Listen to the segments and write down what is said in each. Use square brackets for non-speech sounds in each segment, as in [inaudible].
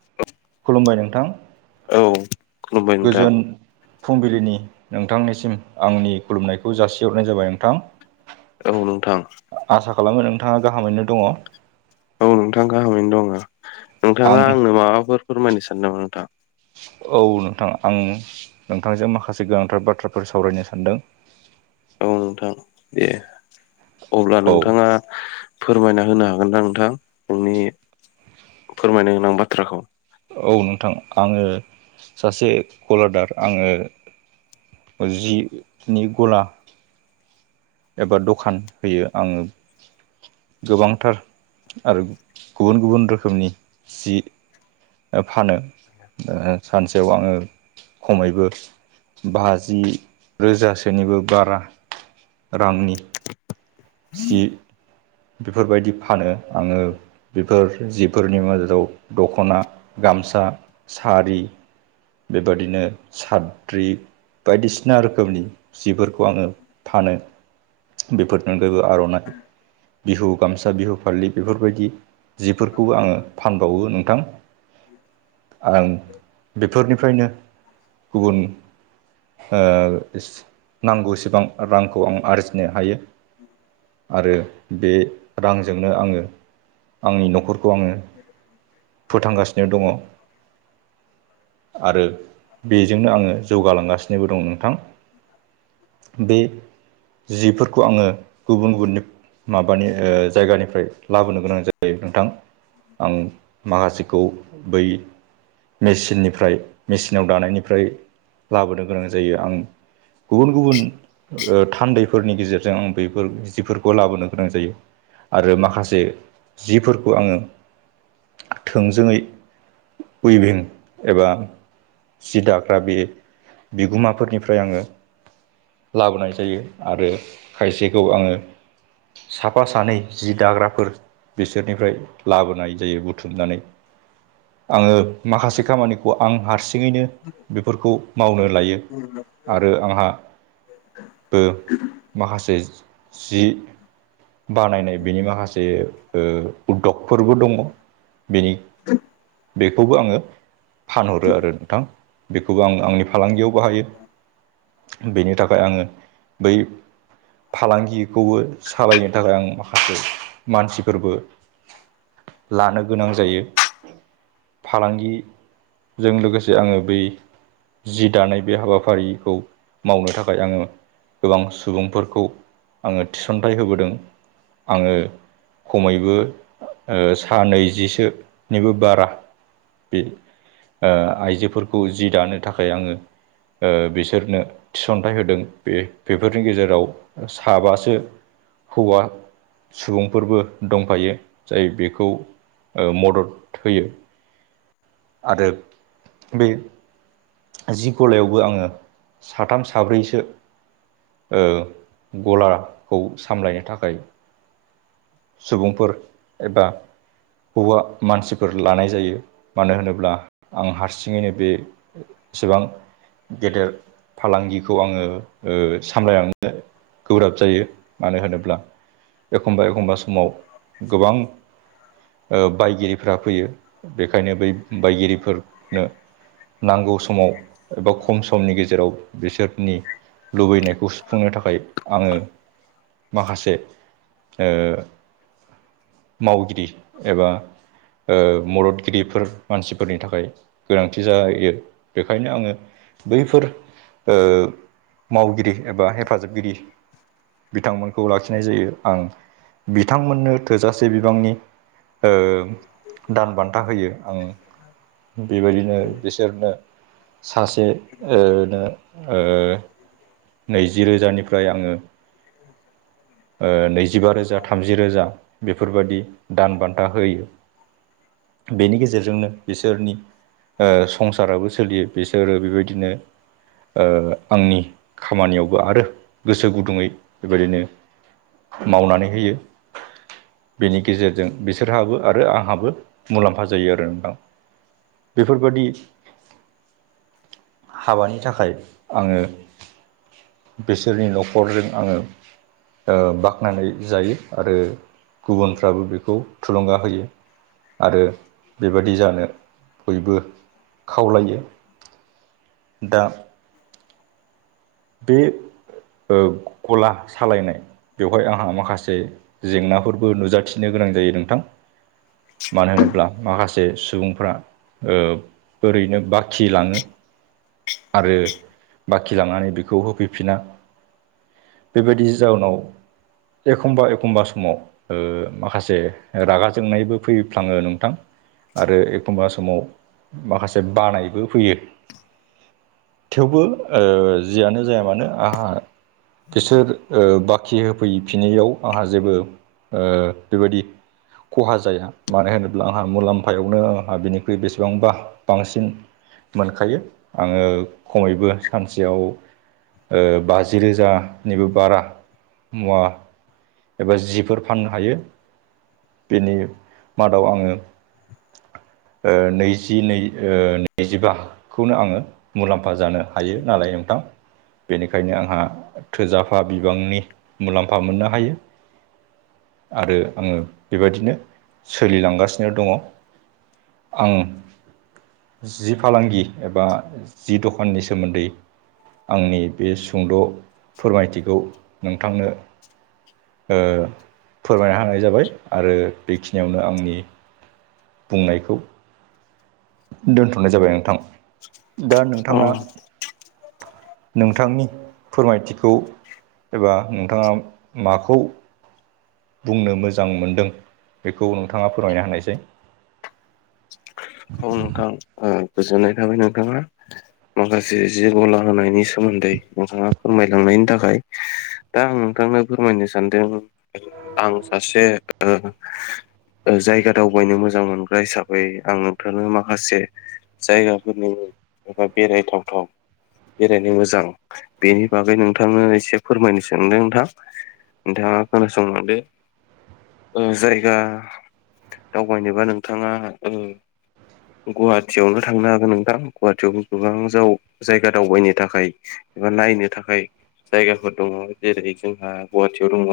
[inaudible] खुलुमबाय नोंथां। औ। खुलुमबाय नोंथां गोजोन फुंबिलिनि नोंथांनिसिम आंनि खुलुमनायखौ जासिहरनाय जाबाय नोंथां। औ नोंथां। आसा खालामो नोंथाङा गाहामैनो दङ। औ नोंथां गाहामैनो दङ आं नोंथाङा आंनो माबाफोर फोरमायनो सानदों नामा नोंथां? औ नोंथां आं नोंथांजों माखासे गोनांथार बाथ्राफोर सावरायनो सानदों। औ नोंथां दे अब्ला औ नोंथाङा फोरमायना होनो हागोनदां नोंथां नोंनि फोरमायनो गोनां बाथ्राखौ औ नोंथां आङो सासे गलादार आङो ओ जि नि गला एबा दखान होयो आङो गोबांथार आरो गुबुन गुबुन रोखोमनि जि फानो ओ सानसेयाव आङो खमैबो बाजि रोजासोनिबो बारा रांनि जि बेफोरबायदि फानो आङो बेफोर जिफोरनि माजाराव दखना गामसा सारि बेबादिनो साद्रि बायदिसिना रोखोमनि जिफोरखौ आङो फानो। बेफोरनि अनगायैबो आरनाइ बिहु गामसा बिहु फालि बेफोरबायदि जिफोरखौबो आङो फानबावो नोंथां। आं बेफोरनिफ्रायनो गुबुन ओ नांगौसिबां रांखौ आं आरजिनो हायो। आरो बे रांजोंनो आङो आंनि न'खरखौ आङो फोथांगासिनो दङ। आरो बेजोंनो आङो जौगालांगासिनोबो दं नोंथां। बे जिफोरखौ आङो गुबुन गुबुननि माबानि ओ जायगानिफ्राय लाबोनो गोनां जायो नोंथां। आं माखासेखौ बै मेसिननि निफ्राय मेचिनाव दानायनिफ्राय लाबोनो गोनां जायो। आं गुबुन गुबुन ओ थान्दैफोरनि गेजेरजों आं बेफोर जिफोरखौ लाबोनो गोनां जायो। आरो माखासे जिफोरखौ आङो थोंजोङै उइभिं एबा जि दाग्रा बे बिगुमाफोरनिफ्राय आङो लाबोनाय जायो आरो खायसेखौ आङो साफा सानै जि दाग्राफोर बिसोरनिफ्राय लाबोनाय जायो बुथुमनानै। आङो माखासे खामानिखौ आं हारसिङैनो बेफोरखौ मावनो लायो। [inaudible] आरो आंहाबो माखासे जि बानायनाय बिनि माखासे ओ उदगफोरबो दङ बेनि बेखौबो आङो फानहरो आरो नोंथां। बेखौबो आं आंनि फालांगियाव बाहायो बेनि थाखाय आङो बै फालांगिखौबो सालायनो थाखाय आं माखासे मानसिफोरबो लानो गोनां जायो फालांगि जों लोगोसे आङो बै जि दानाय बे हाबाफारिखौ मावनो थाखाय आङो गोबां सुबुंफोरखौ आङो थिसनथाइ होबोदों। आङो खमैबो ओ सा नैैजिसोनिबो बारा बे ओ आइजोफोरखौ जि दानो थाखाय आङो ओ बिसोरनो थिसनथाइ होदों बे बेफोरनि गेजेराव साबासो हौवा सुबुंफोरबो दंफायो जाय बेखौ ओ मदद होयो आरो बे जि गलायावबो आङो साथाम साब्रैसो ओ गलाखौ सामलायनो थाखाय सुबुंफोर एबा हौवा मानसिफोर लानाय जायो मानो होनोब्ला आं हारसिङैनो बे एसेबां गेदेर फालांगिखौ आङो ओ सामलायलांनो गोब्राब जायो मानो होनोब्ला एखमबा एखमबा सम समाव गोबां ओ बायगिरिफ्रा फैयो बेखायनो बै बायगिरिफोरनो नांगौ समाव एबा खम समनि गेजेराव बिसोरनि लुबैनायखौ सुफुंनो थाखाय आङो माखासे ओ मावगिरि एबा ओ मददगिरिफोर मानसिफोरनि थाखाय गोनांथि जाहायो बेखायनो आङो बैफोर ओ मावगिरि एबा हेफाजाबगिरि बिथांमोनखौ लाखिनाय जायो आं बिथांमोननो थोजासे बिबांनि ओ दान बान्था होयो। आं बेबायदिनो बिसो सोरनो सासे ओ नो ओ नैजि रोजानिफ्राय आङो ओ नैजिबा रोजा थामजि रोजा बेफोरबायदि दान बान्था होयो। बेनि गेजेरजोंनो बिसोरनि ओ संसाराबो सोलियो बिसोरो बेबायदिनो ओ आंनि खामानियावबो आरो गोसो गुदुङै बेबायदिनो मावनानै होयो। बेनि गेजेरजों बिसोरहाबो आरो आंहाबो मुलाम्फा जायो आरो नोंथां। बेफोरबायदि हाबानि थाखाय आङो बिसोरनि न'खरजों आङो ओ बाख्नानै जायो आरो गुबुनफ्राबो बेखौ थुलुंगा होयो। आरो बेबादि जानो बयबो खावलायो। दा बे ओ गला सालायनाय बेवहाय आंहा माखासे जेंनाफोरबो नुजाथिनो गोनां जायो नोंथां ‌। मानो होनोब्ला माखासे सुबुंफ्रा ओ ओरैनो बाखिलाङो आरो बाखि लांनानै बेखौ होफैफिना। बेबायदिनि जाउनाव एखमबा एखमबा समाव ओ माखासे रागा जोंनायबो फैफ्लाङो नोंथां। आरो एखमबा समाव माखासे बानायबो फैयो ‌। थेवबो ओ जियानो जाया मानो आंहा बिसोर ओ बाख खि होफैफिनायाव आंहा जेबो ओ बेबायदि खहा जाया मानो होनोब्ला आंहा मुलाम्फायावनो आंहा बिनिख्रुइ बेसेबांबा बांसिन मोनखायो आङो खमैबो सानसेयाव ओ बाजि रोजानिबो बारा मुवा एबा जिफोर फाननो हायो बेनि मादाव आङो ओ नैजि नै नैजिबा खौनो आङो मुलाम्फा जानो हायो नालाय नोंथां ‌। बेनिखायनो आंहा थोजाफा बिबांनि मुलाम्फा मोननो हायो। आरो आङो बेबायदिनो सोलिलांगासिनो दङ। आङो जि फालांगि एबा जि दखाननि सोमोन्दै आंनि बे सुंद' फोरमायथिखौ नोंथांनो ओ फोरमायना हानाय जाबाय आरो बेखिनियावनो आंनि बुंनायखौ दोन्थ'नाय जाबाय नोंथां। दा अ नोंथाङा नोंथांनि फोरमायथिखौ एबा नोंथाङा माखौ बुंनो मोजां मोनदों बेखौ नोंथाङा फोरमायना होनायसाय। बुं नोंथां ओ गोजोननाय थाबाय नोंथाङा माखासे जि गला होनायनि सोमोन्दै नोंथाङा फोरमायलांनायनि थाखाय। दा आं नोंथांनो फोरमायनो सानदों आं सासे ओ जायगा दावबायनो मोजां मोनग्रा हिसाबै आं नोंथांनो माख माखासे जायगाफोरनि म एबा बेरायथावथाव बेरायनो मोजां बेनि बागै नोंथांनो एसे फोरमायनो सानदों नोंथां। नोंथाङा खोनासंलांदो। ओ जायगा दावबायनोबा नोंथाङा औ। गुवाहाटियावनो थांनो हागोन नोंथां। गुवाहाटियावबो गोबां जाव-जायगा दावबायनो थाखाय एबा नायनो थाखाय जायगाफोर दङ जेरै जोंहा गुवाहाटियाव दङ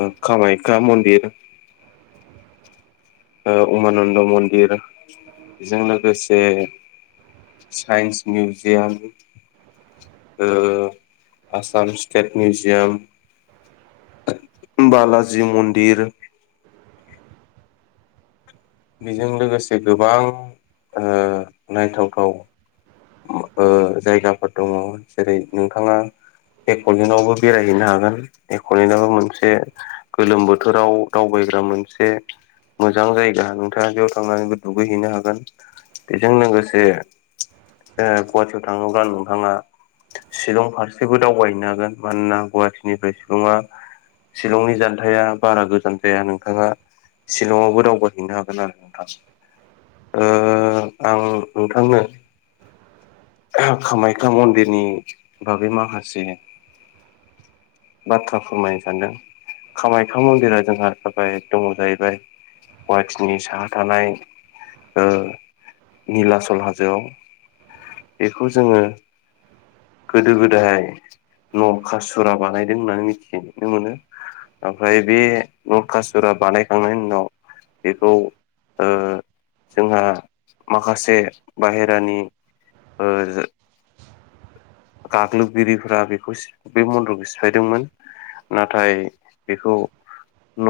ओ कामाय्खा मन्दिर ओ उमानन्द मन्दिर बेजों लोगोसे साइन्स मिउजियाम ओ आसाम स्टेट मिउजियाम ओ बालाजि मन्दिर बेजों लोगोसे गोबां नायथावथाव ओ जायगाफोर दङ जेरै नोंथाङा एकलेन्डआवबो बेरायहैनो हागोन एकलेन्डआबो मोनसे गोलोम बोथोराव दावबायग्रा मोनसे मोजां जायगा न बा बेयाव थांनानैबो दुगैहैनो हागोन। बेजों लोगोसे ओ गुवाहाटियाव थाङोब्ला नोंथाङा शिलं फारसेबो दावबायनो हागोन। मानोना गुवाहाटिनिफ्राय शिलंआ शिलंनि जानथाया बारा गोजान जाया नोंथाङा शिलंआवबो दावबाय हैैनो हागोन। नोंथां ओ आं नोंथांनो कामाख्या मन्दिरनि बागै माखासे बाथ्रा फोरमायनो सानदों। कामाख्या मन्दिरा जोंहा जाबाय दङ जाहैबाय। सिनि साहा थानाय ओ निलासल हाजोआव। बेखौ जोङो गोदो गोदाय न'रकासुरा बानायदों होननानै मिथिनो मोनो। ओमफ्राय बे नरकासुरा बानायखांनायनि उनाव बेखौ ओ जोंहा माखासे बाहेरानि ओ जो गाग्लोबगिरिफोरा बेखौ सि बे मन्दरखौ सिफायदोंमोन। नाथाय बेखौ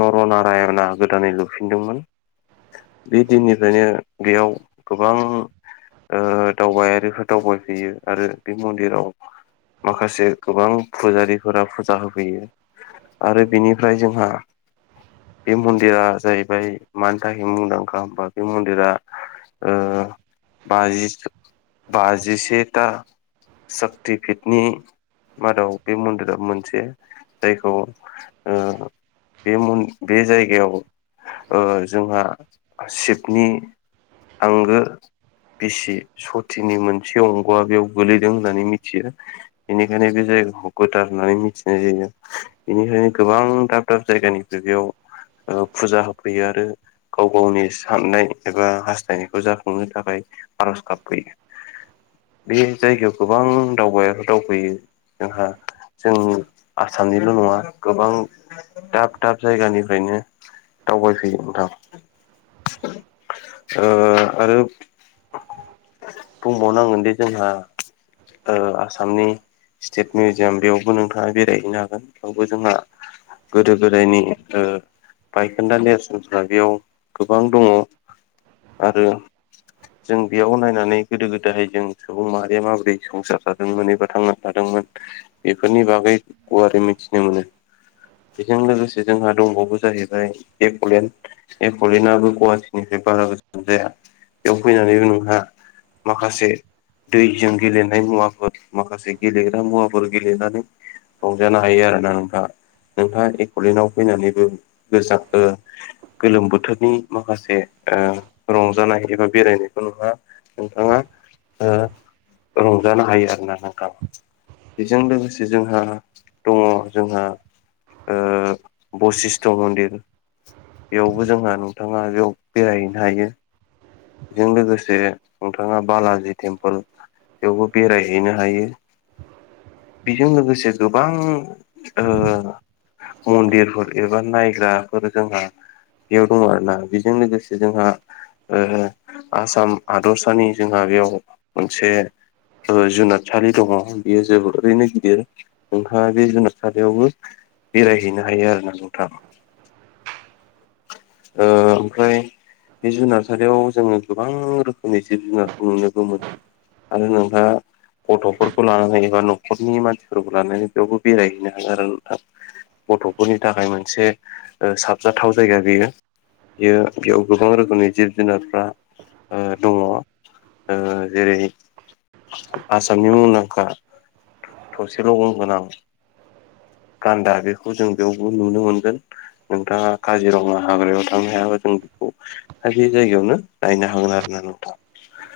नर'नारायना गोदानै लुफिनदोंमोन। बे दिननिफ्रायनो बेयाव गोबां ओ दावबायारिफोर दावबायफैयो आरो बे मन्दिराव। माखासे गोबां फुजारिफोरा फुजा होफैयो। आरो बिनिफ्राय जोंहा बे मन्दिरा जाहैबाय मानि थाखाय मुंदांखा होमबा बे मन्दिरा ओ बाजिसे बाजिसेथा सक्तिपितनि मादाव बे मन्दिरा मोनसे। जायखौ ओ बे मन बे जायगायाव ओ जोंहा सिबनि आंगो बिसि सतनि मोनसे अंग'आ बेयाव गोलैदों होननानै मिथियो बेनिखायनो बे जायगाखौ गोथार होननानै मिथिनाय जायो। बेनिखायनो गोबां दाब दाब जायगानिफ्राय बेयाव ओ फुजा होफैयो आरो गाव गावनि साननाय एबा हास्थायनायखौ जाफुंनो थाखाय आर'ज गाबबोयो बे जायगायाव गोबां दावबायफोर दावफैयो जोंहा जोंनि आसामनिल' नङा गोबां थाब थाब जायगानिफ्रायनो दावबायफैयो नोंथां ओ आरो बुंबावनांगोनदि जोंहा ओ आसामनि स्टेट मिउजियाम बेयावबो नोंथाङा बेरायहैनो हागोन थवबो जोंहा गोदो गोदायनि ओ कदा नेेरसेलफ्रा बेयाव गोबां दङ आरो जों बेयाव नायनानै गोदो गोदाय जों सुबुं माहारिया माबोरै संसार ज जादों मोनहैबा थांनो हादोंमोन बेफोरनि बागै गुवारै मिथिनो मोनो। बेजों लोगोसे जोंहा दंबावो जाहैबाय एप'लेनाबबो गुवाहाटिनिफ्राय बारा गोजान जाया। बेयाव फैनानैबो नोंहा माखासे दैजों गेलेनाय मुवाफोर माखासे गेलेग्रा मुवाफोर गेलेनानै रंजानो हायो आरोना नोंथाङा नोंथाङा एक'लडआव फैनानैबो गोजां ओ गोलोम बोथोरनि माखासे ओ रंजानाय एबा बेरायनायखौ नोंहा नोंथाङा ओ रंजानो हायो आरोना नोंथाङा बेजों लोगोसे जोंहा दङ जोंहा बसिसथ' मन्दिर बेयावबो जोंहा नोंथाङा बेयाव बेरायहैनो हायो। बेजों लोगोसे नोंथाङा बालाजि टेम्पोल बेवबो बेरायहैनो हायो बिजों लोगोसे गोबां ओ मन्दिरफोर एबा नायग्रा फोर जोंहा बेयाव दङ आरो ना बेजों लोगोसे जोंहा आसाम हादरसानि जोंहा बेयाव मोनसे ओ जुनादसालि दङ बेयो जोबोरैनो गिदिर नोंथाङा बे जुनादसालियावबो बेरायहैनो हायो आरोना नोंथाङा ओ ओमफ्राय बे जुनार सारियाव जोङो गोबां रोखोमनि जिब-जुनारखौ नुनोबो मोनो। आरो नोंहा गथ'फोरखौ लानानै एबा न'खरनि मानसिफोरखौ लानानै बेयावबो बेरायहैनो हागोन आरो नोंथां। गथ'फोरनि थाखाय मोनसे ओ साबजाथाव जायगा बेयो बियो बेयाव गोबां रोखोमनि जिब-जुनारफ्रा ओ दङ। ओ जेरै आसामनि मुंदांखा थसेल' गंगोनां गान्दा बेखौ जों बेयावबो नुनो मोनगोन नोंथाङा काजिरङा हाग्रायाव थांनो हायाबा जों बेखौसे जायगायावनो नायनो हागोन आरो ना नोंथां